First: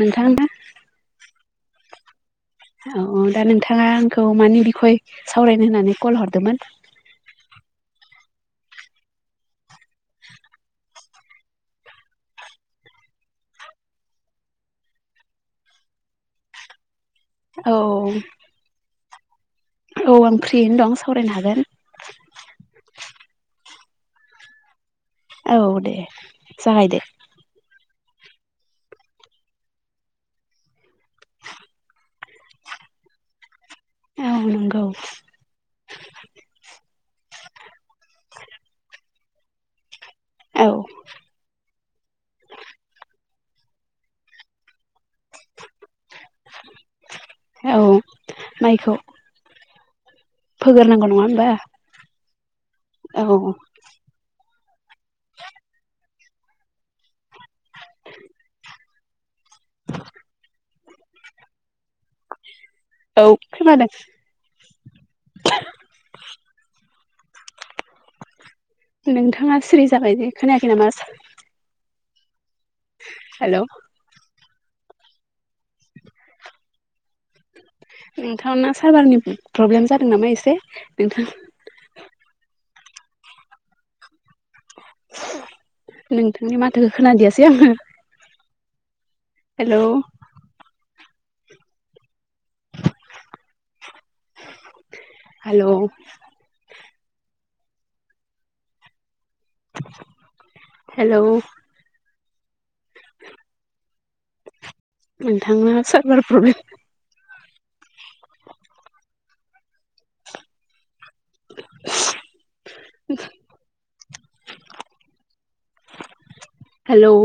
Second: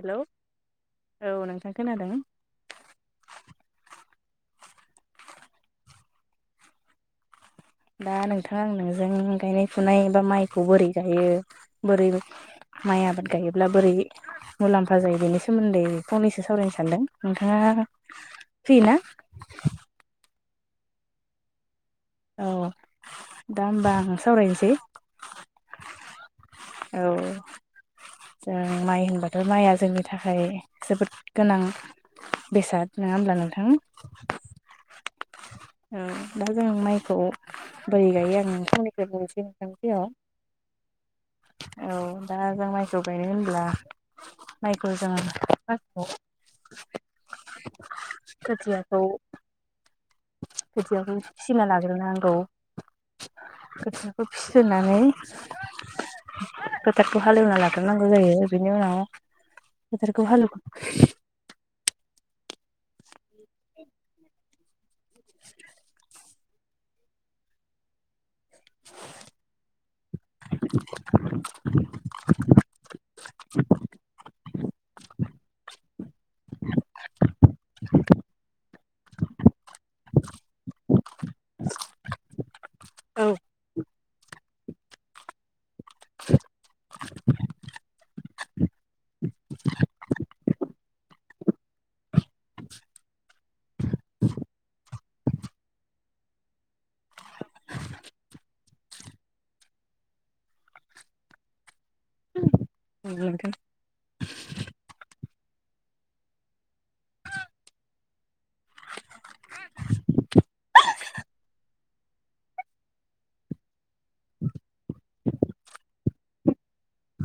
हेल' औ नोंथां खोनादों औ औ दा नोंथाङा आंखौ मानि बिखय सावरायनो होननानै कल हरदोंमोन [inaudible] दा नोंथाङा आं नोंजों गायनाय फुनाय बा माइखौ बोरै गायो बोरै माइ आबाद गायोब्ला बोरै मुलाम्फा जायो बेनि सोमोन्दै फंनैसो सावरायनो सानदों औ नोंथाङा फै ना औ आं फ्रियैनो दं सावरायनो हागोन औ दा होमबा आं सावरायनोसै औ दे जागायदो औ जों माइ होनबाथ' माइआ जोंनि थाखाय जोबोद गोनां बेसाद नङा होमब्ला नोंथां औ नंगौ दा जों माइखौ बोरै गायो आं नोंथांनिफ्राय बुंनोसै नोंथां औ [unintelligible] औ दा जों माइखौ गायनो होनदों अब्ला माइखौ जोङो मखौ औ माइखौ खोथियाखौ फोगोरनांगौ खोथियाखौ नङा होमबा फिसिना लाग्रांगौ औ खोथियाखौ फिजनानै फोथारखौ हालेवना लाद्रनांगौ जायो बेनि उनाव [unintelligible] औ खोनादों नोंथाङा सिरि जाबायदिे खोनायाखै नामा सार [inaudible] हेल' नोंथांनो सारभारनि प्रब्लेम जादों नामा एसे नोंथां [inaudible] औ नोंथांनि माथोखौ खोनादियासै आङो हेलौ [inaudible] हेल' हेल' [inaudible] नोंथांनो सारभार प्रब्लेम [inaudible] [inaudible] हेल'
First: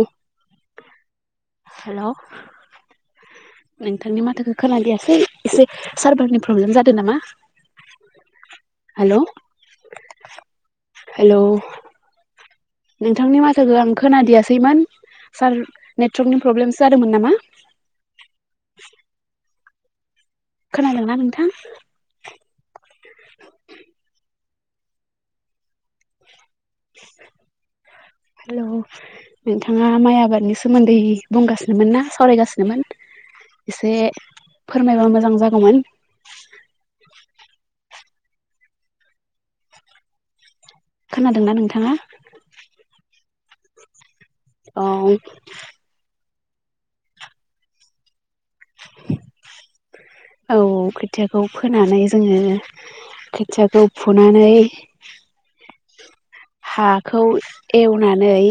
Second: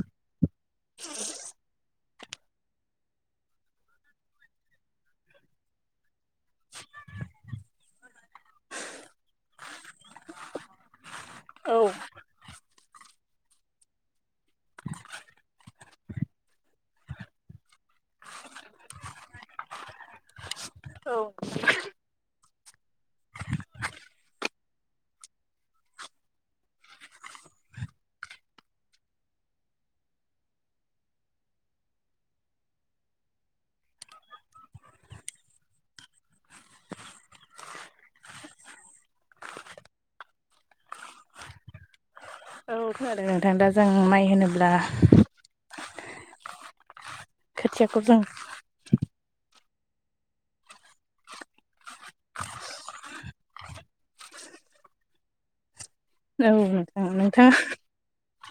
[inaudible] हेल' नोंथांनि माथोखौ खोनादयासै एसे सारभारनि प्रब्लेम जादों नामा हेल' हेल' औ नोंथांनि माथखौ आं खोनादियासैमोन सार नेटवर्कनि प्रब्लेमसो जादोंमोन नामा खोनादोंना नोंथां? हेल' नोंथाङा माइ आबादनि सोमोन्दै बुंगासिनोमोन ना सावरायगासिनोमोन? एसे फोरमायबा मोजां जागौमोन? खोनादोंना नोंथाङा? औथ' आरो नोंथां दा जों माइ होनोब्ला औ खोथियाखौ जों औ खोथियाखौ फोनानै जोङो खोथियाखौ फुनानै औ नोंथां हाखौ नोंथाङा एवनानै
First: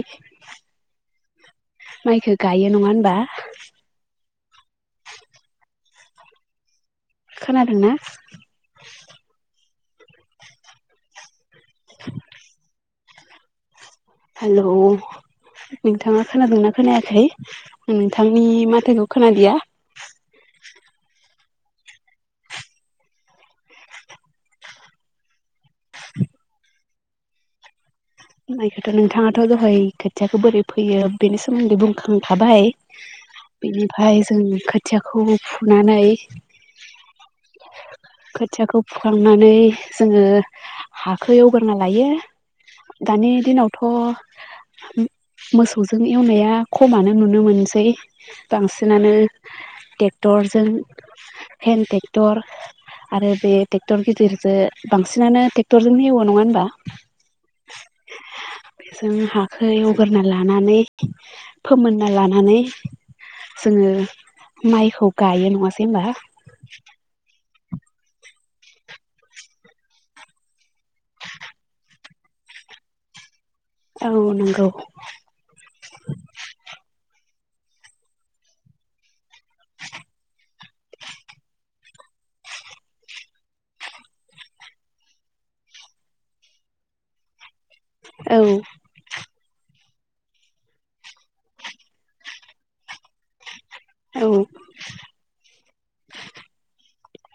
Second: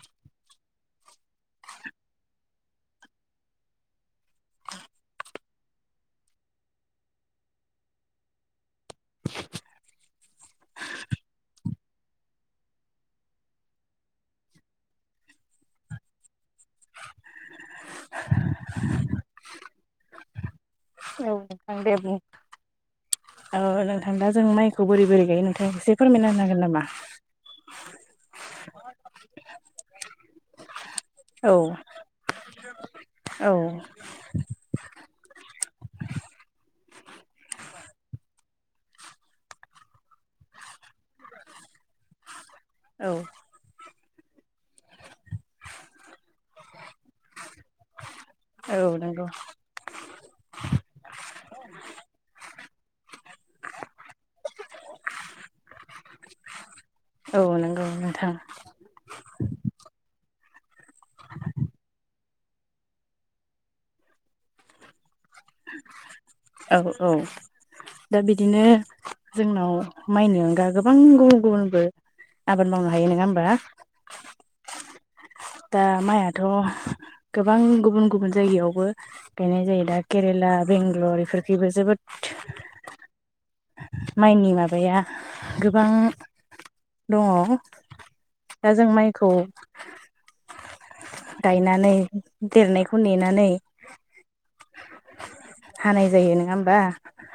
माइखो गायो नङा होनबा? खोनादोंना? [inaudible] हेल' नोंथाङा खोनादोंना खोनायाखै नोंथांनि माथोखौ खोनादिया? औ नोंथां दे बुं। औ नोंथां दा जों माइखौ बोरै बोरै गायो नोंथाङा एसे फोरमायना होनो हागोन नामा? माइखौथ' नोंथाङाथ' दहाय खोथियाखौ बोरै फो यो बेनि औ सोमोन्दै बुंखांखाबाय औ बेनिफ्राय जों खोथिया खौ फुनानै खोथियाखौ फुखांनानै जोङो हाखौ एवग्रोना लायो औ दानि दिनावथ' मोसौजों एवनाया खमानो नुनो मोनसै औ बांसिनानो नंगौ ट्रेक्टरजों हेन्द ट्रेक्टर आरो बे ट्रेक्टर गिदिरजों बांसिनानो ट्रेक्टरजों एवो नङा होनबा? औ नंगौ नोंथां। जों हाखौ एवग्रोना लानानै फोमोनना लानानै जोङो माइखौ गायो नङासै हबा? औ औ। दा बिदिनो जोंनाव माइनो अनगा गोबां गुबुन गुबुनबो आबाद मावनो हायो नङा होमबा? औ नंगौ। दा माइयाथ' गोबां गुबुन गुबुन जायगायावबो गायनाय जायो दा केरेला बेंगलर इफोरखिबो जोबोद [inaudible] माइनि माबाया गोबां दङ। औ दा जों माइखौ गायनानै देरनायखौ नेनानै औ हानाय जायो नङा होमबा?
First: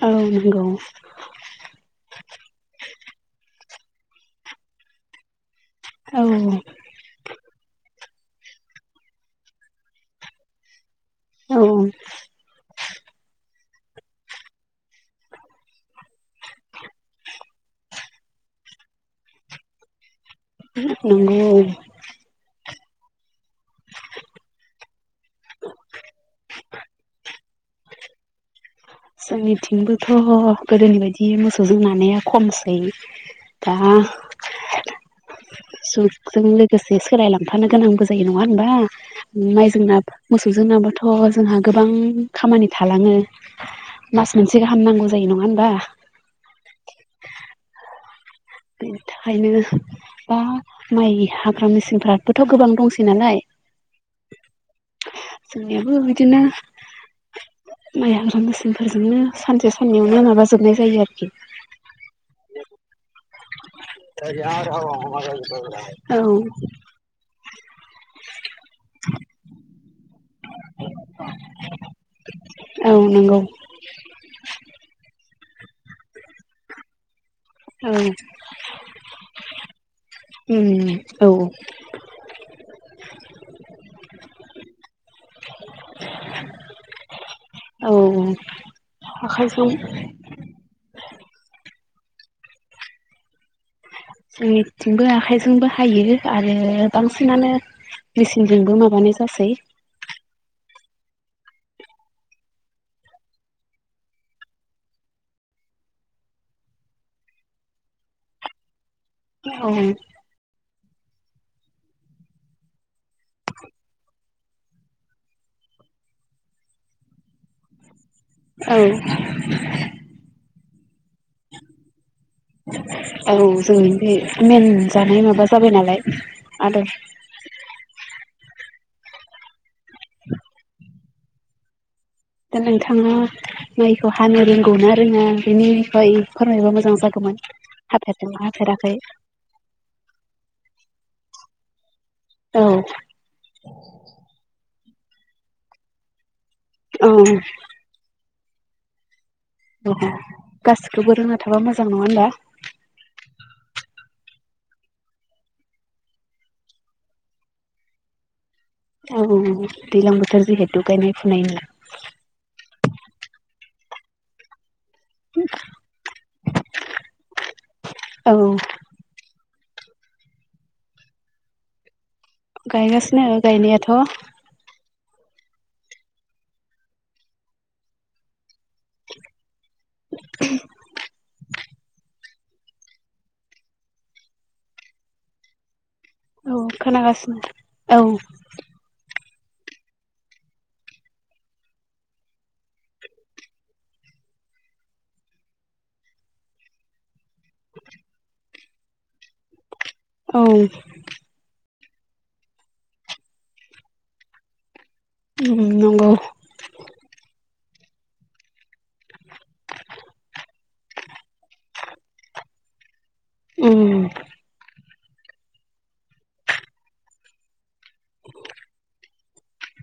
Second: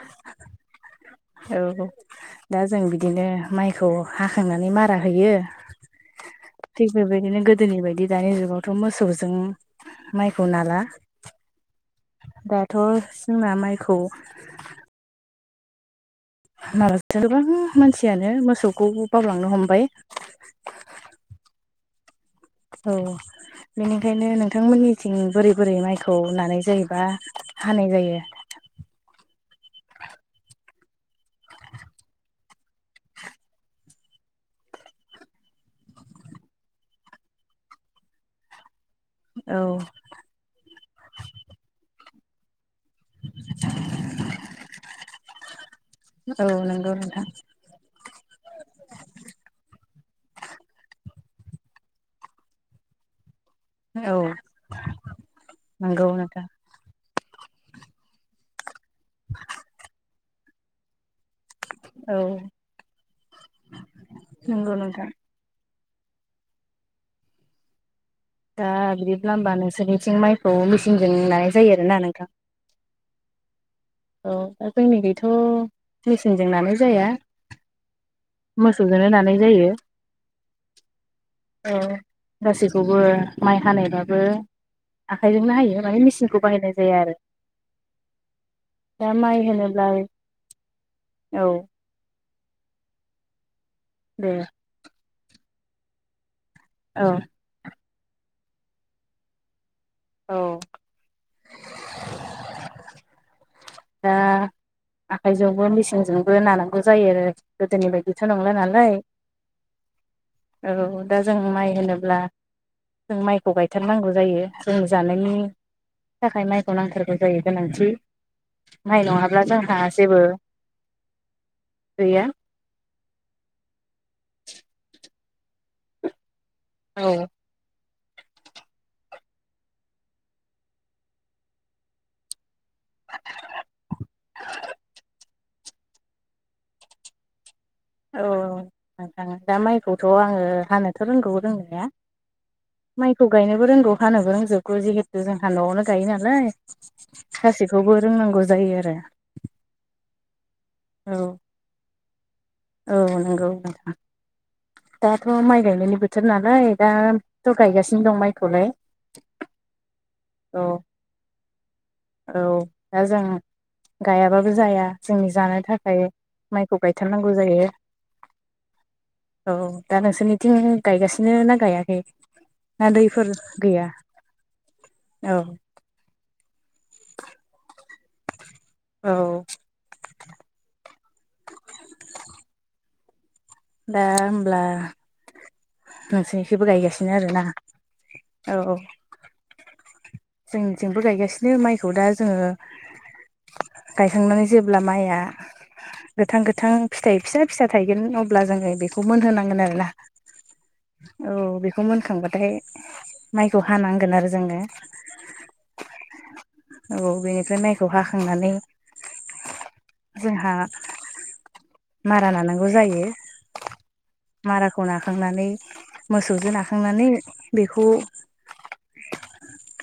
औ नंगौ औ दा जों बिदिनो माइखौ हाखांनानै मारा होयो औ थिगबेबायदिनो गोदोनि बायदि दानि जुगावथ' मोसौजों माइखौ नाला। औ। दाथ' जोंना माइखौ माबा गोबां मानसियानो मोसौखौ बावलांनो हमबाय। नंगौ औ। बेनिखायनो नोंथांमोननिथिं बोरै बोरै माइखौ नानाय जायोबा हानाय जायो? [inaudible] जोंनिथिंबोथ' गोदोनि बायदि मोसौजों नानाया खमसै दा जुगजों लोगोसे सोलाय लांफानो गोनांबो जायो नङा होमबा? औ माइजों ना मोसौजों नाबाथ' जोंहा गोबां खामानि थालाङो मास मोनसे गाहाम नांगौ जायो नङा होमबा? औ नंगौ नोंथां बेनि थाखायनो दा माइ हाग्रा मेचिनफ्राबोथ' गोबां दंसै नालाय औ जोंनियाबो नंगौ बिदिनो नोंथां माइ हाग्रा मेसिनफोरजोंनो सानसे साननैयावनो माबाजोबनाय जायो आरोखि। औ नंगौ नोंथां [unintelligible] औ। दा बिदिब्ला होनबा नोंसोरनि थिं माइखौ मेसिनजों नानाय जायो आरोना नोंथां? औ नंगौ औ दा जोंनि खैथ' मेसिनजों नानाय जाया औ मोसौजोंनो नानाय जायो। औ। गासैखौबो माइ हानायबाबो आखाइजोंनो हायो माने मेचिनखौ बाहायनाय जाया आरो‌ औ-औ। दा माइ होनोब्लाय औ। दे जोंनिथिंबो आखाइजोंबो हायो आरो औ बांसिनानो मेचिनजोंबो माबानाय जासै। औ। [unintelligible] दा आखाइजोंबो मेचिनजोंबो नानांगौ जायो आरो गोदोनि बायदिथ' नंला नालाय। औ। औ दा जों माइ होनोब्ला जों माइखौ गायथारनांगौ जायो। जों जानायनि थाखाय माइखौ नांथारगौ जायो गोनांथि। औ माइ नङाब्ला जोंहा। जेबो गैया। औ जोंनि बे मेन जानाय माबा जाबाय नालाय। आदार औ दा नोंथाङा माइखौ हानो रोंगौना रोङा बेनि बिखय फोरमायबा मोजां जागौमोन। [unintelligible] औ औ हाफेराखै नोंथां। दा माइखौथ' आङो हानोथ' रोंगौ रोंनाया। औ माइखौ गायनोबो रोंगौ हानोबो रोंजोब [unintelligible] जिहेथु जोंहा न'आवनो गायो नालाय। औ गासैखौबो रोंनांगौ जायो आरो। [unintelligible] गासिखौबो रोंना थाबा मोजां नङा होनबा? औ नंगौ दाथ' माइ गायनायनि बोथोर नालाय दा थ' गायगासिनो दं माइ। औ दैलां बोथोर औ जिहेतु गायनाय फुनाय नि। औ दा जों गायाबाबो जाया। जों जानो थाखाय माइखौ गायथारनांगौ जायो। औ औ दा नोंसोरनिथिं गायगासिनो ना गायाखै? ना गायगासिनो दैफोर गायनायाथ' गैया? औ। औ। [unintelligible] दा होमब्ला। औ नोंसोरनिखैबो गायगासिनो खोनागासिनो आरोना? औ औ-औ। जोंनिजोंबो गायगासिनो माइखौ दा जोङो गायखांनानै जेब्ला माइआ गोथां-गोथां फिथाइ फिसा-फिसा थायगोन अ अब्ला जोङो बेखौ मोनहोनांगोन। आरोना? औ। औ बेखौ मोनखांबाथाय माइखौ हानांगोन आरो जोङो। ओम नंगौ। जहाखांनानै जोंहा मारा नानांगौ जायो ओम माराखौ नाखांनानै मोसौजों नाखांनानै बेखौ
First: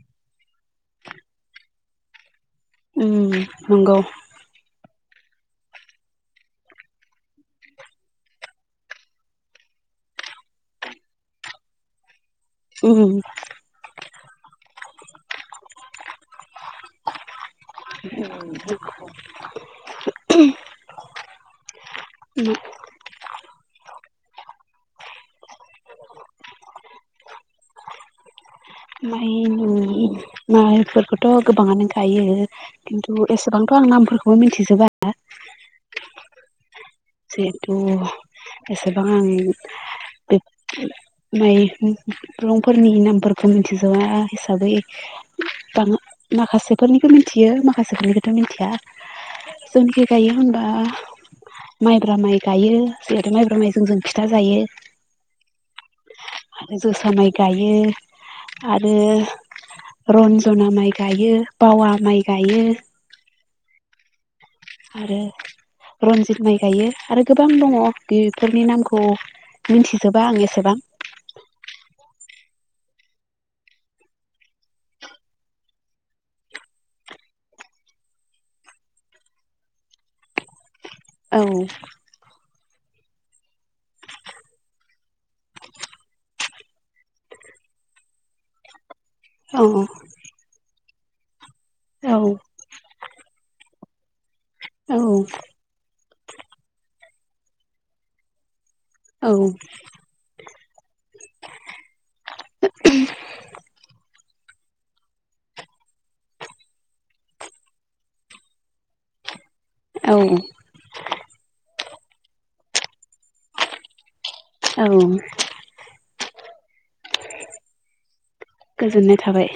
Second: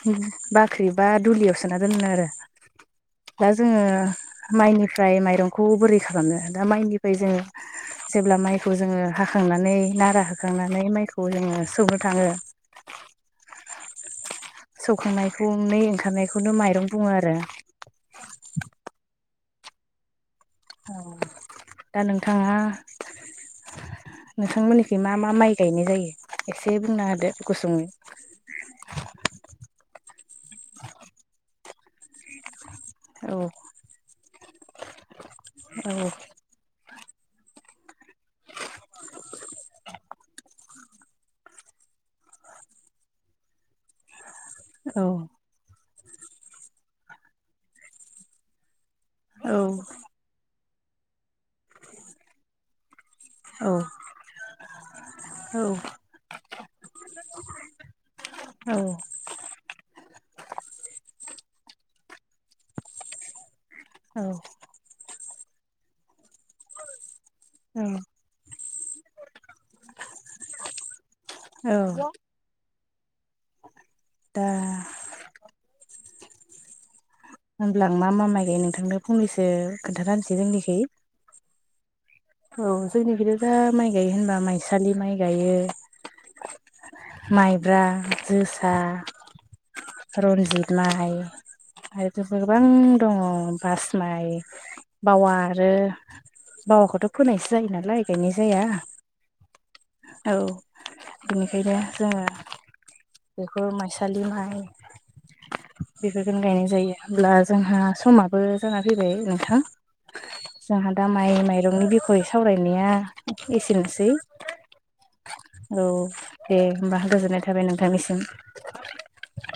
ओ बाख्रि बा दुलियाव सोना दोनो आरो उम दा जोङो नंगौ माइनिफ्राय माइरंखौ बोरै खालामनो दा माइनिफ्राय जोङो जेब्ला माइखौ जोङो हाखांनानै नारा होखांनानै माइखौ जोङो सौनो थाङो उम सौखांनायखौ नै ओंखारनायखौनो माइरं बुङो आरो औ दा नोंथाङा नोंथांमोननिखै मा मा माइ गायनाय जायो एसे बुंना होदो गुसङै माइ-माइफोरखौथ' गोबाङानो गायो खिन्थु औ एसेबांथ' आं नामफोरखौबो मिथिजोबा जिहेथु एसेबां आं बे माइरंफोरनि नामफोर मिथिजाया हिसाबै औ [unintelligible] माखासेफोरनिखौ मिथियो माखासेफोरनिखौथ' मिथिया औ औ जोंनिखै गायो होनबा माइब्रा माइ गायो जिहेथु माइब्रा औ माइजों जों फिथा जायो आरो जोसा माइ गायो औ आरो रनज'ना माइ गायो बावा माइ गायो औ आरो रनजित माइ गायो आरो गोबां दङ औ बेफोरनि नामखौ मिनथिजोबा आं एसेबां औ दा होनब्ला आं मा मा माइ गायो नोंथांनो फंनैसो खोन्थानाहोसै जोंनिखै ओं औ जोंनिफ्रायथ' दा माइ गायो होनबा माइसालि माइ गायो माइब्रा जोसा औ रन्जित माइ औ आरो गोबां दङ बास माइ बावा आरो बावाखौथ' फोनायसो जायो नालाय गायनाय जाया औ औ बिनिखायनो जोङो बेखौ माइसालि माइ बेफोरखौनो गायनाय जायो होमब्ला जोंहा समाबो जाना फैबाय नोंथां जोंहा दा माइ माइरंनि बिखय सावरायनाया एसेनोसै औ औ दे होमबा गोजोननाय थाबाय नोंथांनिसिम गोजोननाय थाबाय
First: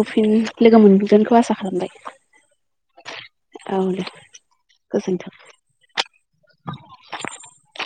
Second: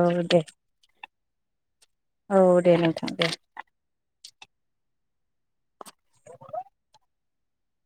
औ फिन दे लोगो मोनगोनखौ आसा खालामबाय औ दे नोंथां दे औ दे गोजोन्थों [inaudible]